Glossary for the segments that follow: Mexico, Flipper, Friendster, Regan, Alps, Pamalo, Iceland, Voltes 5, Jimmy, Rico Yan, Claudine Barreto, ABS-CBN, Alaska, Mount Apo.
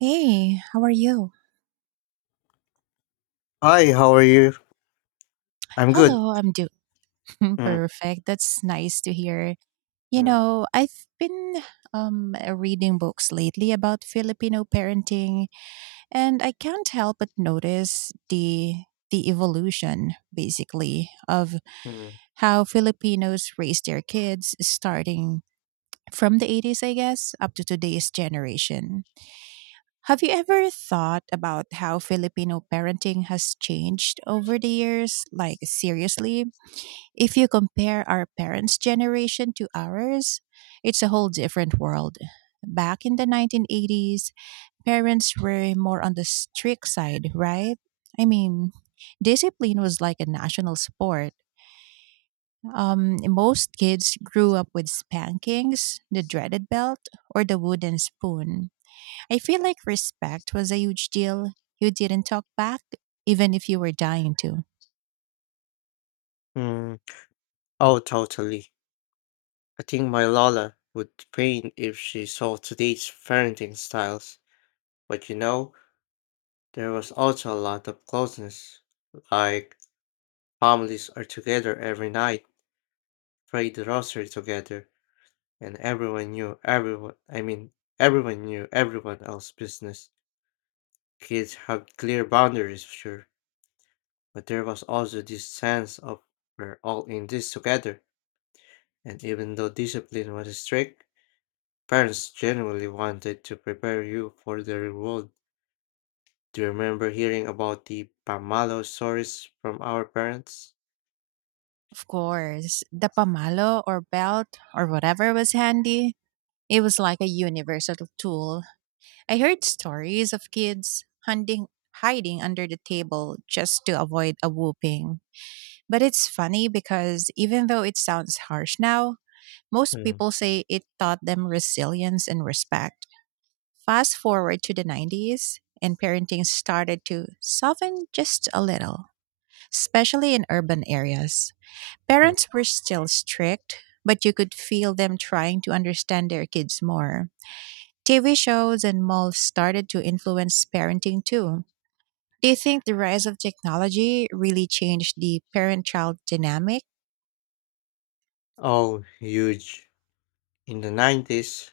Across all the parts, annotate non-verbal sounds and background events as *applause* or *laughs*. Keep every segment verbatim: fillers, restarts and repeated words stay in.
Hey, how are you? Hi, how are you? I'm good. Hello, I'm doing *laughs* Mm, perfect. That's nice to hear. You mm, know, I've been um reading books lately about Filipino parenting, and I can't help but notice the the evolution basically of mm, how Filipinos raise their kids starting from the eighties, I guess, up to today's generation. Have you ever thought about how Filipino parenting has changed over the years? Like, seriously, if you compare our parents' generation to ours, it's a whole different world. Back in the nineteen eighties, parents were more on the strict side, right? I mean, discipline was like a national sport. Um, most kids grew up with spankings, the dreaded belt, or the wooden spoon. I feel like respect was a huge deal. You didn't talk back, even if you were dying to. mm. Oh, totally. I think my Lola would faint if she saw today's parenting styles. But you know, there was also a lot of closeness. Like, families are together every night, pray the rosary together, and everyone knew everyone. I mean, everyone knew everyone else's business. Kids have clear boundaries, sure, but there was also this sense of we're all in this together. And even though discipline was strict, parents generally wanted to prepare you for the real world. Do you remember hearing about the Pamalo stories from our parents? Of course, the pamalo or belt or whatever was handy, it was like a universal tool. I heard stories of kids hunting, hiding under the table just to avoid a whooping. But it's funny because even though it sounds harsh now, most Mm, people say it taught them resilience and respect. Fast forward to the nineties, and parenting started to soften just a little, especially in urban areas. mm. Parents were still strict, but you could feel them trying to understand their kids more. T V shows and malls started to influence parenting too. Do you think the rise of technology really changed the parent child dynamic? Oh, huge. In the nineties,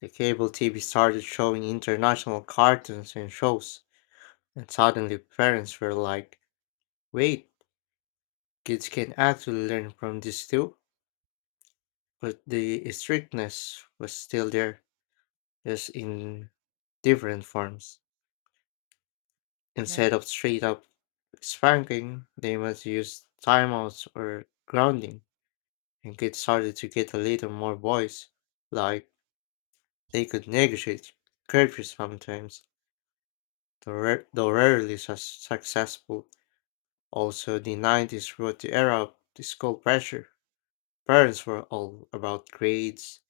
the cable T V started showing international cartoons and shows, and suddenly parents were like, wait, kids can actually learn from this too? But the strictness was still there, just in different forms. Right. Instead of straight up spanking, they must use timeouts or grounding, and kids started to get a little more voice, like they could negotiate curfew sometimes, though ra- though rarely su- successful. Also, the nineties brought the era of the school pressure. Parents were all about grades,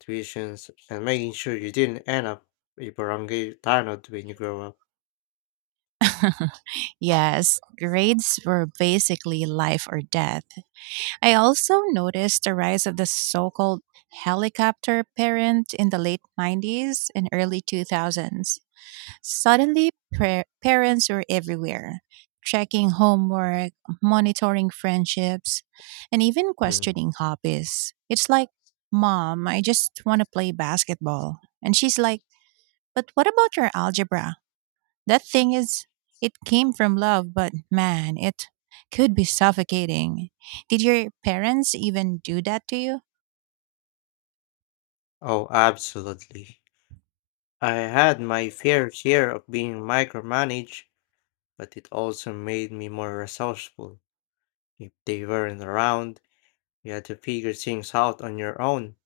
tuitions, and making sure you didn't end up a barangay tanod when you grow up. Yes, grades were basically life or death. I also noticed the rise of the so called helicopter parent in the late nineties and early two thousands. Suddenly, par- parents are everywhere, checking homework, monitoring friendships, and even Mm. questioning hobbies. It's like, Mom, I just want to play basketball. And she's like, But what about your algebra? That thing is, it came from love, but man, it could be suffocating. Did your parents even do that to you? Oh, absolutely. I had my fair share of being micromanaged, but it also made me more resourceful. If they weren't around, you had to figure things out on your own.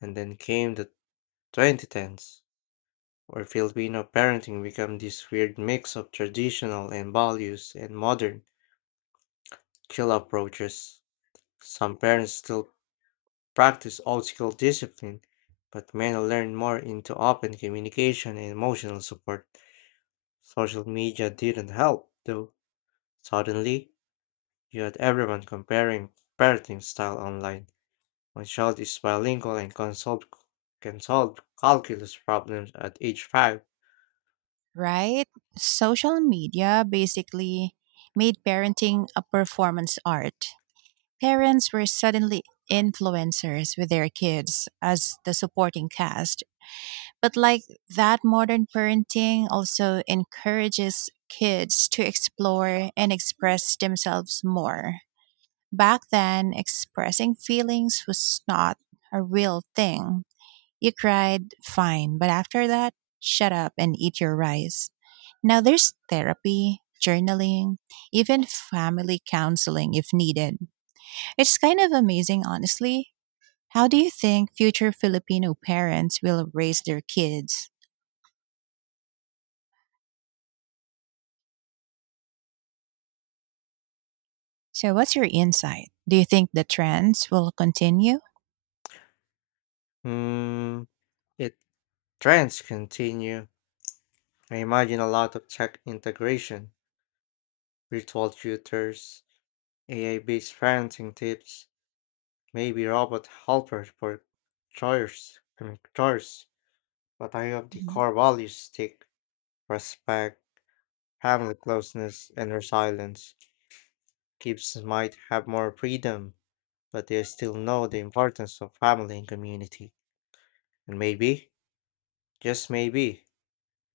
And then came the twenty tens, where Filipino parenting became this weird mix of traditional and values and modern skill approaches. Some parents still practice old school discipline, but many learn more into open communication and emotional support. Social media didn't help, though. Suddenly, you had everyone comparing parenting style online. My child is bilingual and can solve, can solve calculus problems at age five. Right? Social media basically made parenting a performance art. Parents were suddenly influencers with their kids as the supporting cast. But like that, modern parenting also encourages kids to explore and express themselves more. Back then, expressing feelings was not a real thing. You cried, fine, but after that, shut up and eat your rice. Now there's therapy, journaling, even family counseling if needed. It's kind of amazing, honestly. How do you think future Filipino parents will raise their kids? So, what's your insight? Do you think the trends will continue? Hmm, if trends continue, I imagine a lot of tech integration, virtual tutors, A I-based parenting tips, maybe robot helpers for chores, I mean, chores. But I hope the Mhm. core values stick, respect, family closeness, and resilience. Kids might have more freedom, but they still know the importance of family and community. And maybe, just maybe,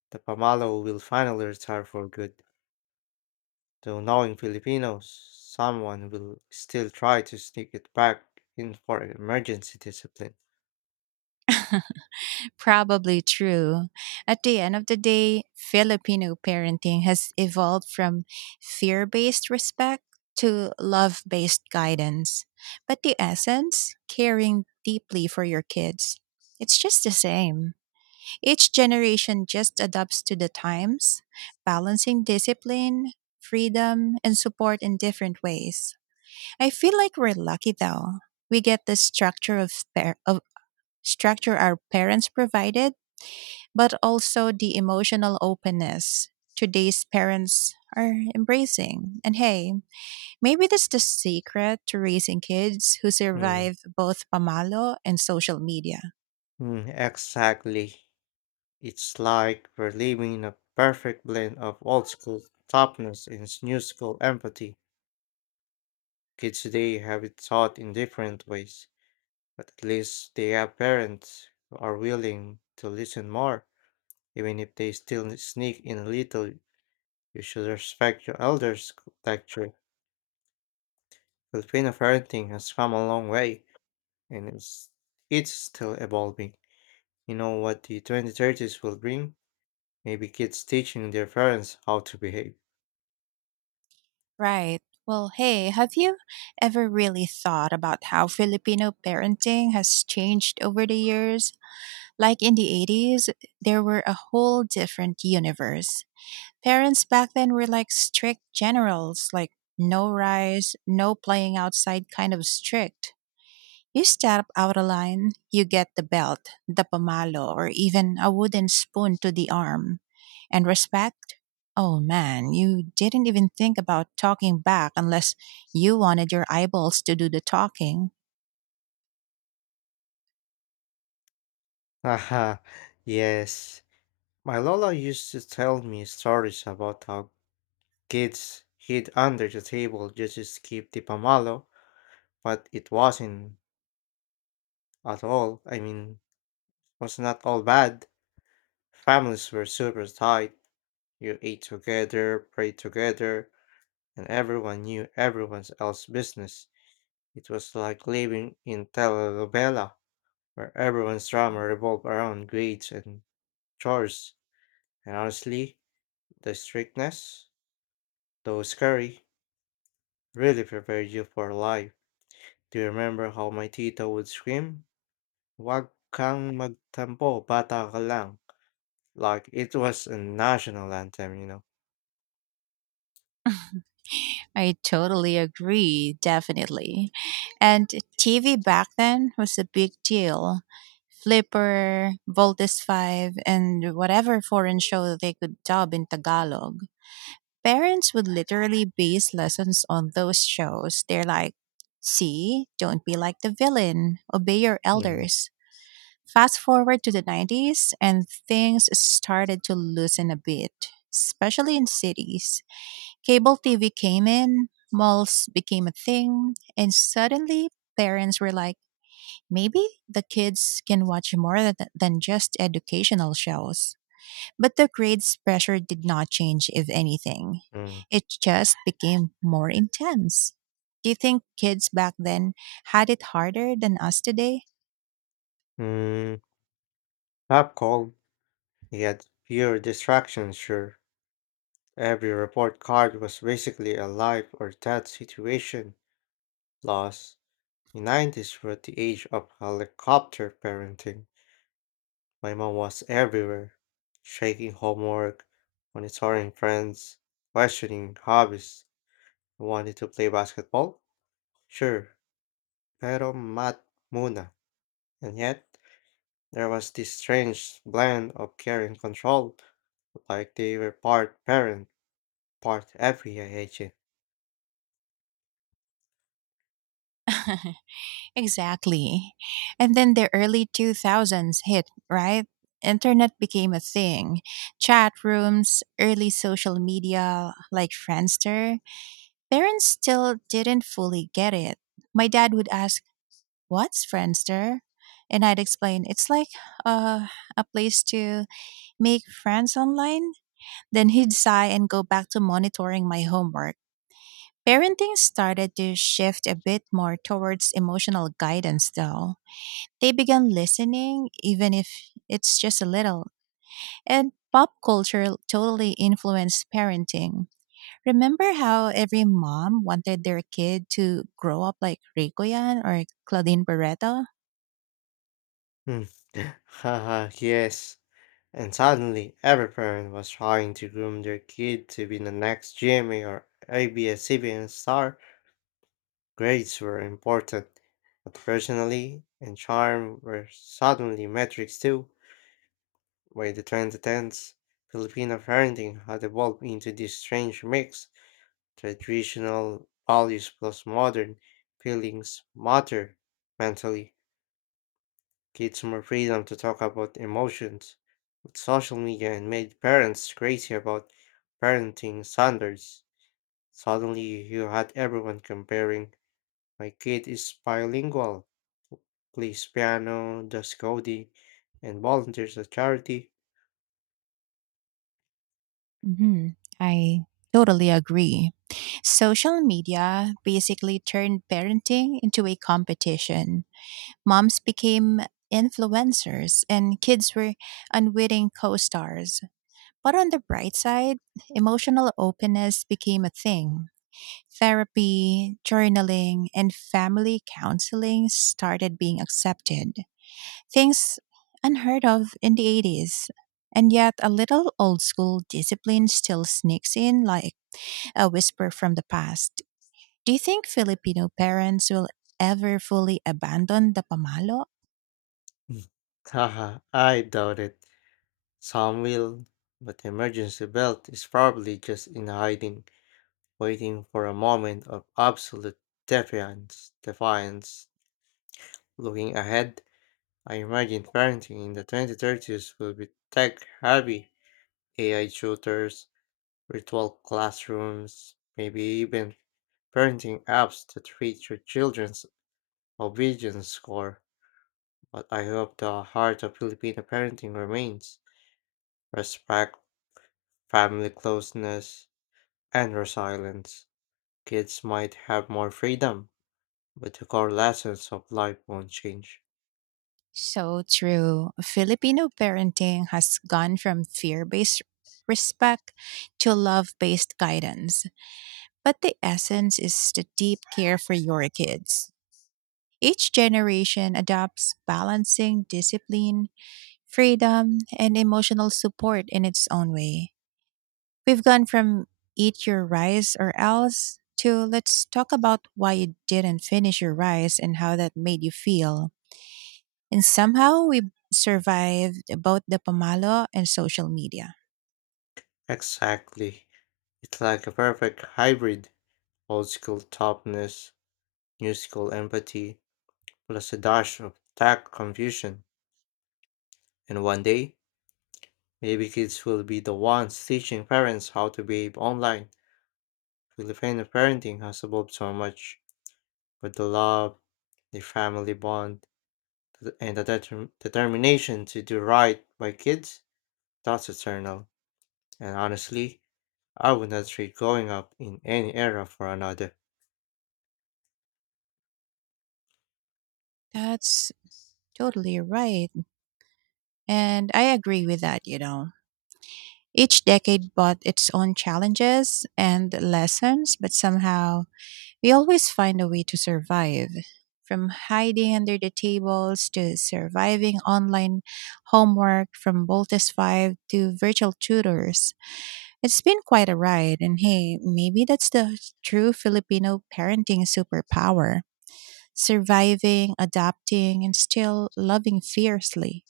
the Pamalo will finally retire for good. Though knowing Filipinos, someone will still try to sneak it back in for emergency discipline. Probably true. At the end of the day, Filipino parenting has evolved from fear based respect to love based guidance. But the essence, caring deeply for your kids, it's just the same. Each generation just adapts to the times, balancing discipline, freedom, and support in different ways. I feel like we're lucky though. We get the structure of, par- of structure our parents provided, but also the emotional openness today's parents are embracing. And hey, maybe that's the secret to raising kids who Mm, survive both pamalo and social media. mm, exactly. It's like we're living in a perfect blend of old school toughness and new school empathy. Kids today have it taught in different ways. But at least they have parents who are willing to listen more, even if they still sneak in a little. You should respect your elders' culture. Filipino parenting has come a long way, and it's, it's still evolving. You know what the twenty thirties will bring? Maybe kids teaching their parents how to behave. Right. Well, hey, have you ever really thought about how Filipino parenting has changed over the years? Like in the eighties, there were a whole different universe. Parents back then were like strict generals, like no rice, no playing outside kind of strict. You step out of line, you get the belt, the pamalo, or even a wooden spoon to the arm. And respect? Oh man, you didn't even think about talking back unless you wanted your eyeballs to do the talking. *laughs* Haha, yes. My Lola used to tell me stories about how kids hid under the table just to skip the pamalo, but it wasn't at all, I mean, was not all bad. Families were super tight. You ate together, prayed together, and everyone knew everyone else's business. It was like living in telenovela, where everyone's drama revolved around grades and chores. And honestly, the strictness, though scary, really prepared you for life. Do you remember how my tita would scream? Wag kang magtampo, bata ka lang. Like it was a national anthem, you know. *laughs* I totally agree, definitely. And T V back then was a big deal. Flipper, Voltes five, and whatever foreign show they could dub in Tagalog. Parents would literally base lessons on those shows. They're like, see, don't be like the villain, obey your Mm. elders. Fast forward to the nineties, and things started to loosen a bit, especially in cities. Cable T V came in, malls became a thing, and suddenly parents were like, maybe the kids can watch more th- than just educational shows. But the grades pressure did not change, if anything. Mm. It just became more intense. Do you think kids back then had it harder than us today? Mm. Pop called. He had fewer distractions, sure. Every report card was basically a life or death situation. Loss. The nineties were the age of helicopter parenting. My mom was everywhere, shaking homework, monitoring friends, questioning hobbies. I wanted to play basketball? Sure, pero mat muna. And yet? There was this strange blend of care and control, like they were part parent, part F B I agent. *laughs* Exactly. And then the early two thousands hit, right? Internet became a thing. Chat rooms, early social media like Friendster. Parents still didn't fully get it. My dad would ask, What's Friendster? And I'd explain, It's like uh, a place to make friends online. Then he'd sigh and go back to monitoring my homework. Parenting started to shift a bit more towards emotional guidance, though. They began listening, even if it's just a little. And pop culture totally influenced parenting. Remember how every mom wanted their kid to grow up like Rico Yan or Claudine Barreto? Hmm. *laughs* Haha, yes. And suddenly, every parent was trying to groom their kid to be the next Jimmy or A B S-C B N star. Grades were important, but personality and charm were suddenly metrics too. By the two thousand tens, Filipino parenting had evolved into this strange mix. Traditional values plus modern feelings matter mentally, kids more freedom to talk about emotions. With social media and made parents crazy about parenting standards. Suddenly you had everyone comparing my kid is bilingual, plays piano, does coding, and volunteers at charity. hmm I totally agree. Social media basically turned parenting into a competition. Moms became influencers and kids were unwitting co stars. But on the bright side, emotional openness became a thing. Therapy, journaling, and family counseling started being accepted. Things unheard of in the eighties. And yet, a little old school discipline still sneaks in like a whisper from the past. Do you think Filipino parents will ever fully abandon the pamalo? Mm. *laughs* Haha, I doubt it. Some will, but the emergency belt is probably just in hiding, waiting for a moment of absolute defiance. Defiance. Looking ahead, I imagine parenting in the twenty thirties will be tech heavy, A I tutors, virtual classrooms, maybe even parenting apps that treat your children's obedience score. But I hope the heart of Filipino parenting remains respect, family closeness, and resilience. Kids might have more freedom, but the core lessons of life won't change. So true. Filipino parenting has gone from fear based respect to love based guidance. But the essence is the deep care for your kids. Each generation adopts balancing discipline freedom, and emotional support in its own way. We've gone from eat your rice or else to let's talk about why you didn't finish your rice and how that made you feel. And somehow we survived both the pamalo and social media. Exactly. It's like a perfect hybrid old school toughness, new school empathy, plus a dash of tech confusion. And one day, maybe kids will be the ones teaching parents how to behave online. Filipino parenting has evolved so much, but the love, the family bond, th- and the determ- determination to do right by kids, that's eternal. And honestly, I would not trade growing up in any era for another. That's totally right. And I agree with that, you know. Each decade brought its own challenges and lessons, but somehow we always find a way to survive. From hiding under the tables to surviving online homework, from Boltus five to virtual tutors. It's been quite a ride, and hey, maybe that's the true Filipino parenting superpower surviving, adapting, and still loving fiercely.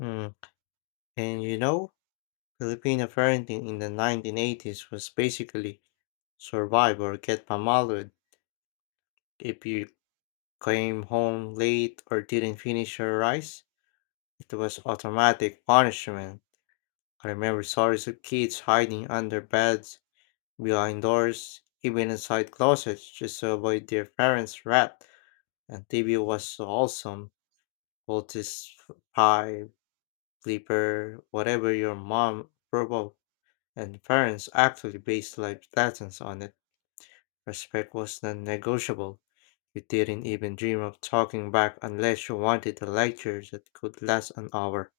Mm. And you know, Filipino parenting in the nineteen eighties was basically survive or get mamalud. If you came home late or didn't finish your rice, it was automatic punishment. I remember stories of kids hiding under beds, behind doors, even inside closets just to avoid their parents' wrath. And T V was so awesome. All this sleeper, whatever your mom, verbal, and parents actually based life lessons on it. Respect was non negotiable. You didn't even dream of talking back unless you wanted a lecture that could last an hour.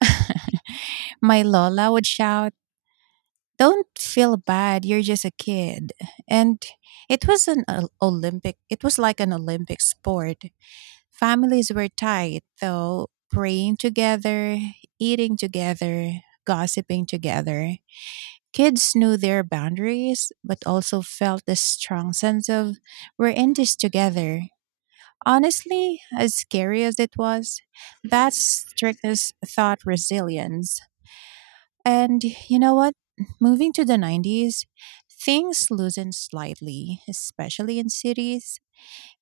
*laughs* My Lola would shout, Don't feel bad, you're just a kid. And it was an Ol- Olympic, it was like an Olympic sport. Families were tight, though, praying together, eating together, gossiping together. Kids knew their boundaries, but also felt a strong sense of, We're in this together. Honestly, as scary as it was, that strictness taught resilience. And you know what? Moving to the nineties, things loosened slightly, especially in cities.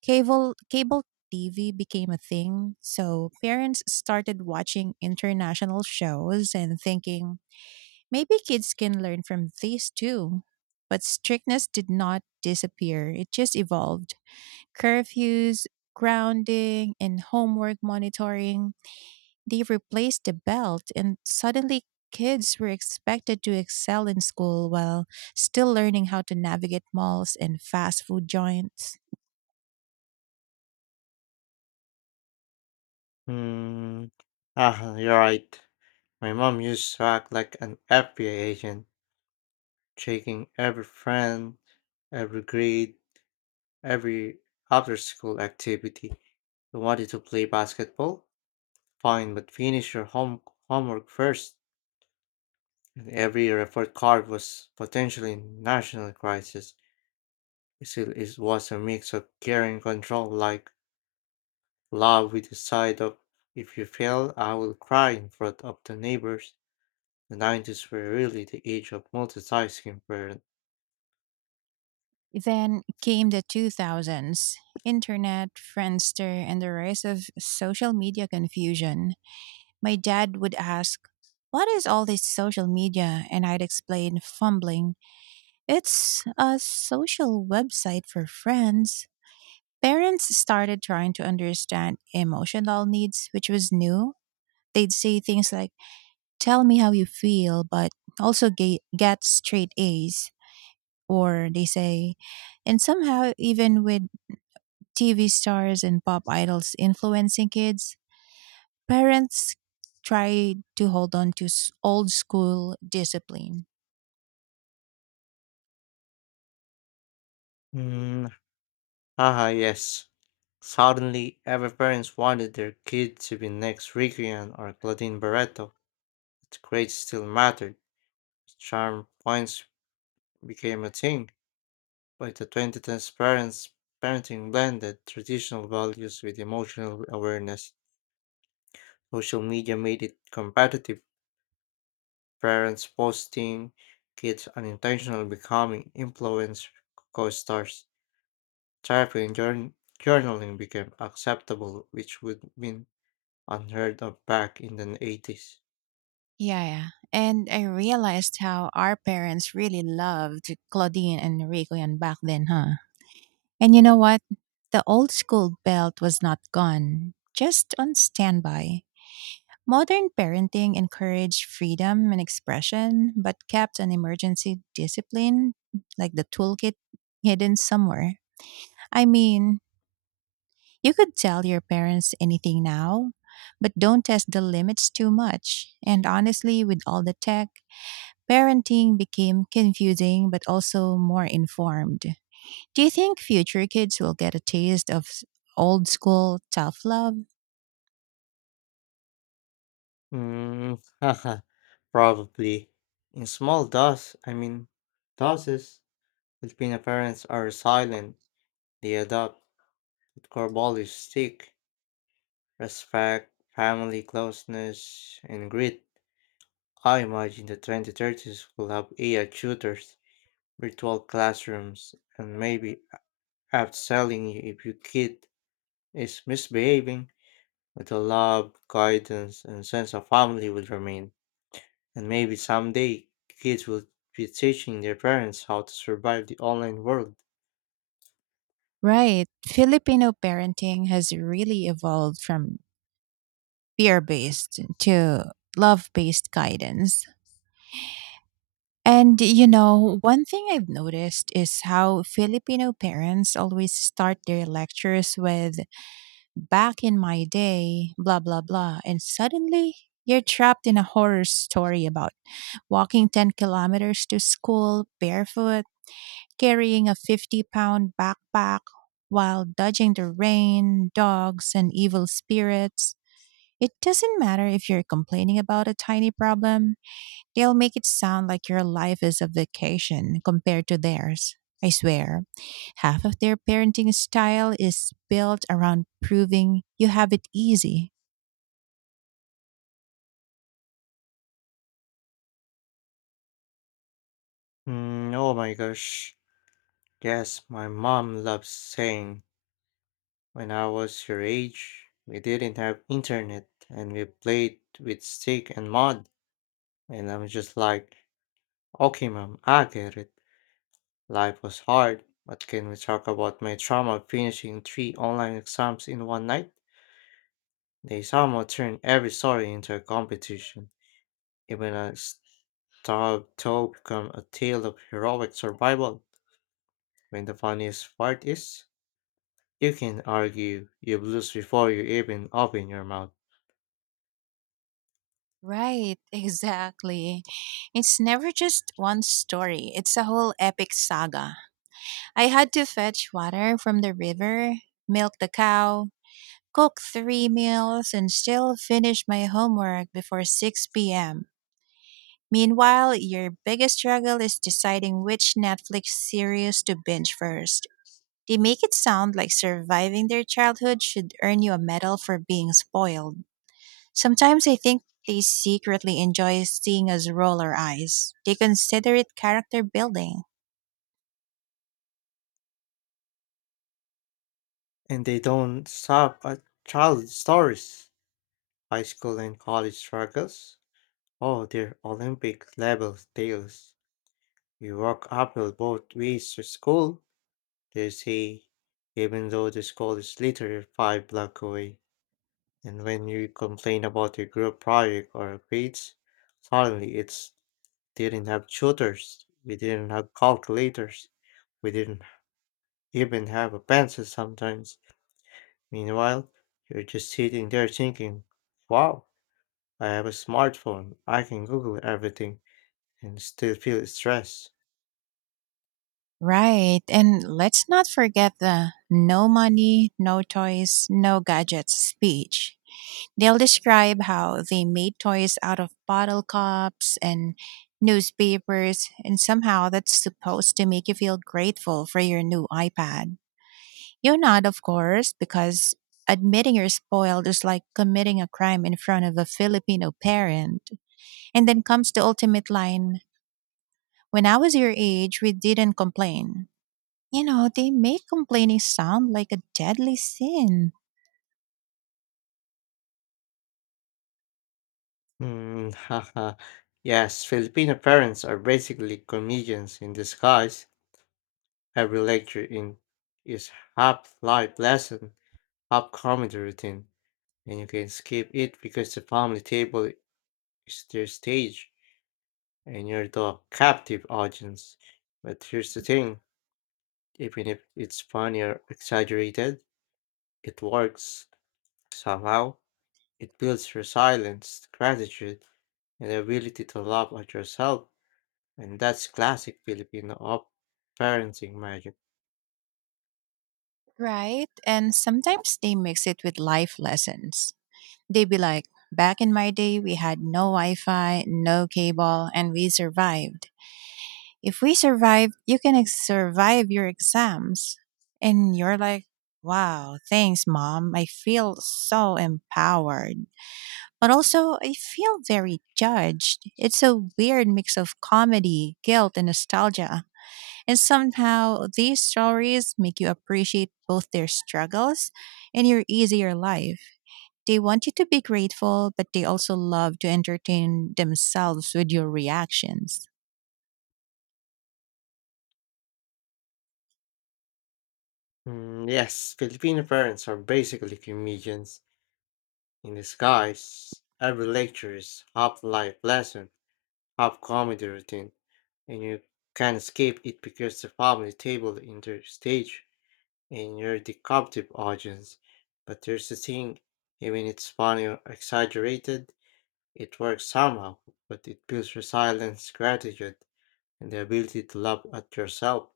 Cable cable T V became a thing, so parents started watching international shows and thinking maybe kids can learn from these too. But strictness did not disappear. It just evolved. Curfews, grounding, and homework monitoring they replaced the belt, and suddenly kids were expected to excel in school while still learning how to navigate malls and fast food joints. Hmm. Ah, you're right. My mom used to act like an F B I agent, checking every friend, every grade, every after school activity. You wanted to play basketball? Fine, but finish your home homework first. And every report card was potentially national crisis. It still is, was a mix of care and control, like love with the side of if you fail, I will cry in front of the neighbors. The nineties were really the age of multitasking parents. Then came the two thousands, internet, Friendster, and the rise of social media confusion. My dad would ask, What is all this social media? And I'd explain, fumbling, It's a social website for friends. Parents started trying to understand emotional needs, which was new. They'd say things like, Tell me how you feel, but also ga- get straight A's. Or they say, and somehow, even with T V stars and pop idols influencing kids. Parents try to hold on to s- old school discipline. Mm, haha, yes. Suddenly, every parents wanted their kid to be next Regan or Claudine Barreto. Its grades still mattered. Charm points became a thing. By the twenty tens, parents parenting blended traditional values with emotional awareness. Social media made it competitive. Parents posting, kids unintentionally becoming influence co-stars. Therapy and journ- journaling became acceptable, which would have been unheard of back in the eighties. Yeah, yeah. And I realized how our parents really loved Claudine and Rico and back then, huh? And you know what? The old school belt was not gone, just on standby. Modern parenting encouraged freedom and expression, but kept an emergency discipline, like the toolkit, hidden somewhere. I mean, you could tell your parents anything now, but don't test the limits too much. And honestly, with all the tech, parenting became confusing but also more informed. Do you think future kids will get a taste of s- old school tough love? Mm, *laughs* haha, probably. In small doses, I mean, doses, Filipino parents are silent. They adopt with Corvallis stick, respect, family closeness, and grit, I imagine the twenty thirties will have A I tutors, virtual classrooms, and maybe outselling you if your kid is misbehaving, but the love, guidance, and sense of family will remain. And maybe someday kids will be teaching their parents how to survive the online world. Right. Filipino parenting has really evolved from fear based to love based guidance. And you know, one thing I've noticed is how Filipino parents always start their lectures with, back in my day, blah, blah, blah. And suddenly you're trapped in a horror story about walking ten kilometers to school barefoot, carrying a fifty pound backpack while dodging the rain, dogs, and evil spirits. It doesn't matter if you're complaining about a tiny problem. They'll make it sound like your life is a vacation compared to theirs. I swear, half of their parenting style is built around proving you have it easy. Mm, oh my gosh. Yes, my mom loves saying when I was your age, we didn't have internet and we played with stick and mud. And I'm just like, okay, mom, I get it. Life was hard, but can we talk about my trauma of finishing three online exams in one night? They somehow turned every story into a competition. Even a starved toe become a tale of heroic survival. When the funniest part is, you can argue you lose before you even open your mouth. Right, *laughs* exactly. It's never just one story, it's a whole epic saga. I had to fetch water from the river, milk the cow, cook three meals, and still finish my homework before six p m. Meanwhile, your biggest struggle is deciding which Netflix series to binge first. They make it sound like surviving their childhood should earn you a medal for being spoiled. Sometimes I think they secretly enjoy seeing us roll our eyes. They consider it character building. And they don't stop at childhood stories, high school and college struggles. Oh, their Olympic level tales. You walk uphill both ways to school, they say, even though the school is literally five blocks away. And when you complain about your group project or grades, suddenly it's didn't have tutors, we didn't have calculators, we didn't even have a pencil sometimes. Meanwhile, you're just sitting there thinking, wow, I have a smartphone, I can Google everything and still feel stressed. Right, and let's not forget the no money, no toys, no gadgets speech. They'll describe how they made toys out of bottle cups and newspapers, and somehow that's supposed to make you feel grateful for your new iPad. You're not, of course, because admitting you're spoiled is like committing a crime in front of a Filipino parent. And then comes the ultimate line: When I was your age, we didn't complain. You know, they make complaining sound like a deadly sin. Hmm, *laughs* haha. Yes, Filipino parents are basically comedians in disguise. Every lecture in is half life lesson, half comedy routine, and you can skip it because the family table is their stage and you're the captive audience. But here's the thing, even if it's funny or exaggerated, it works somehow. It builds resilience, gratitude, and the ability to laugh at yourself. And that's classic Filipino of parenting magic. Right? And sometimes they mix it with life lessons. They be like, back in my day, we had no Wi Fi, no cable, and we survived. If we survive, you can ex- survive your exams. And you're like, wow, thanks, mom. I feel so empowered. But also, I feel very judged. It's a weird mix of comedy, guilt, and nostalgia. And somehow, these stories make you appreciate both their struggles and your easier life. They want you to be grateful, but they also love to entertain themselves with your reactions. Mm, yes, Filipino parents are basically comedians in disguise. Every lecture is half life lesson, half comedy routine, and you can't escape it because the family table enters stage. And you're the captive audience. But here's the thing, even it's funny or exaggerated, it works somehow, but it builds resilience, gratitude, and the ability to laugh at yourself.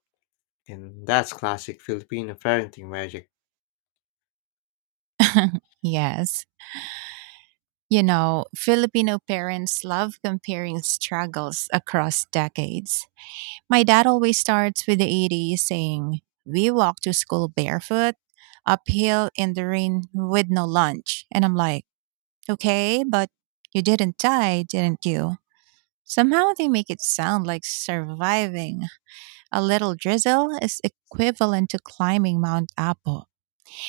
And that's classic Filipino parenting magic. *laughs* Yes. You know, Filipino parents love comparing struggles across decades. My dad always starts with the eighties saying, We walked to school barefoot, uphill in the rain with no lunch. And I'm like, Okay, but you didn't die, didn't you? Somehow they make it sound like surviving a little drizzle is equivalent to climbing Mount Apo.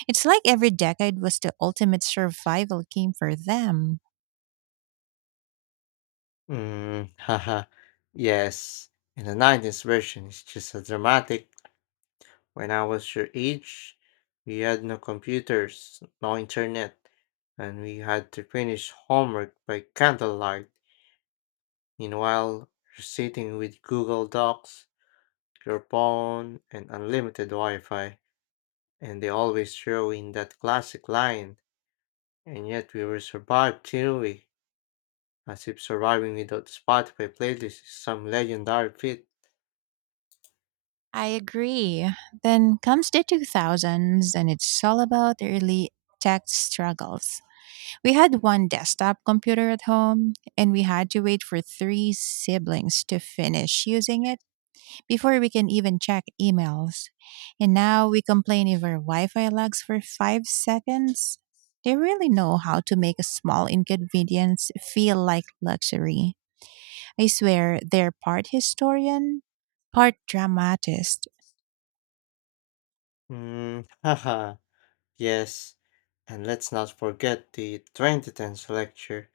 It's like every decade was the ultimate survival game for them. Mm, *laughs* haha. Yes. And the nineties version is just as dramatic. When I was your age, we had no computers, no internet, and we had to finish homework by candlelight. Meanwhile, you're sitting with Google Docs, your phone, and unlimited Wi Fi, and they always throw in that classic line, and yet we will survive, till we? As if surviving without Spotify playlist is some legendary feat. I agree. Then comes the two thousands, and it's all about early tech struggles. We had one desktop computer at home, and we had to wait for three siblings to finish using it before we can even check emails. And now we complain if our Wi Fi lags for five seconds. They really know how to make a small inconvenience feel like luxury. I swear, they're part historian, part dramatist. Mm, *laughs* haha, yes. And let's not forget the twenty tens lecture.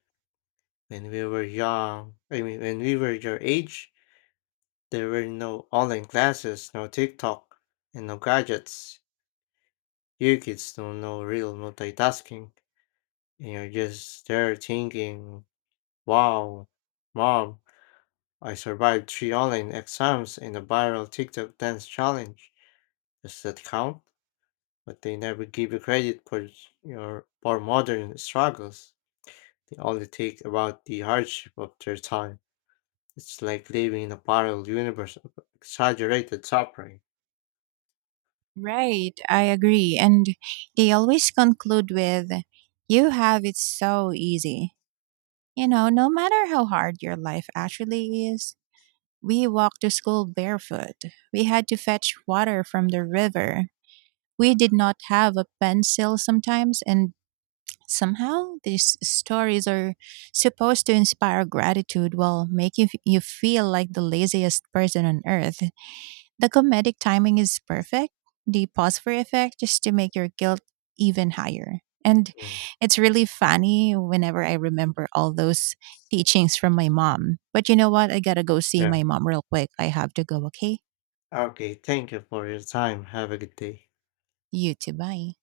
When we were young, I mean, when we were your age, there were no online classes, no TikTok, and no gadgets. You kids don't know real multitasking, and you're just there thinking, wow, mom, I survived three online exams and a viral TikTok dance challenge. Does that count? But they never give you credit for your for modern struggles. They only take about the hardship of their time. It's like living in a parallel universe of exaggerated suffering. Right, I agree. And they always conclude with, You have it so easy. You know, no matter how hard your life actually is, we walked to school barefoot. We had to fetch water from the river. We did not have a pencil sometimes, and somehow these stories are supposed to inspire gratitude while making you feel like the laziest person on earth. The comedic timing is perfect. The pause for effect just to make your guilt even higher. And Mm. it's really funny whenever I remember all those teachings from my mom. But you know what? I gotta go see Yeah. my mom real quick. I have to go, okay? Okay, thank you for your time. Have a good day. You too. Bye.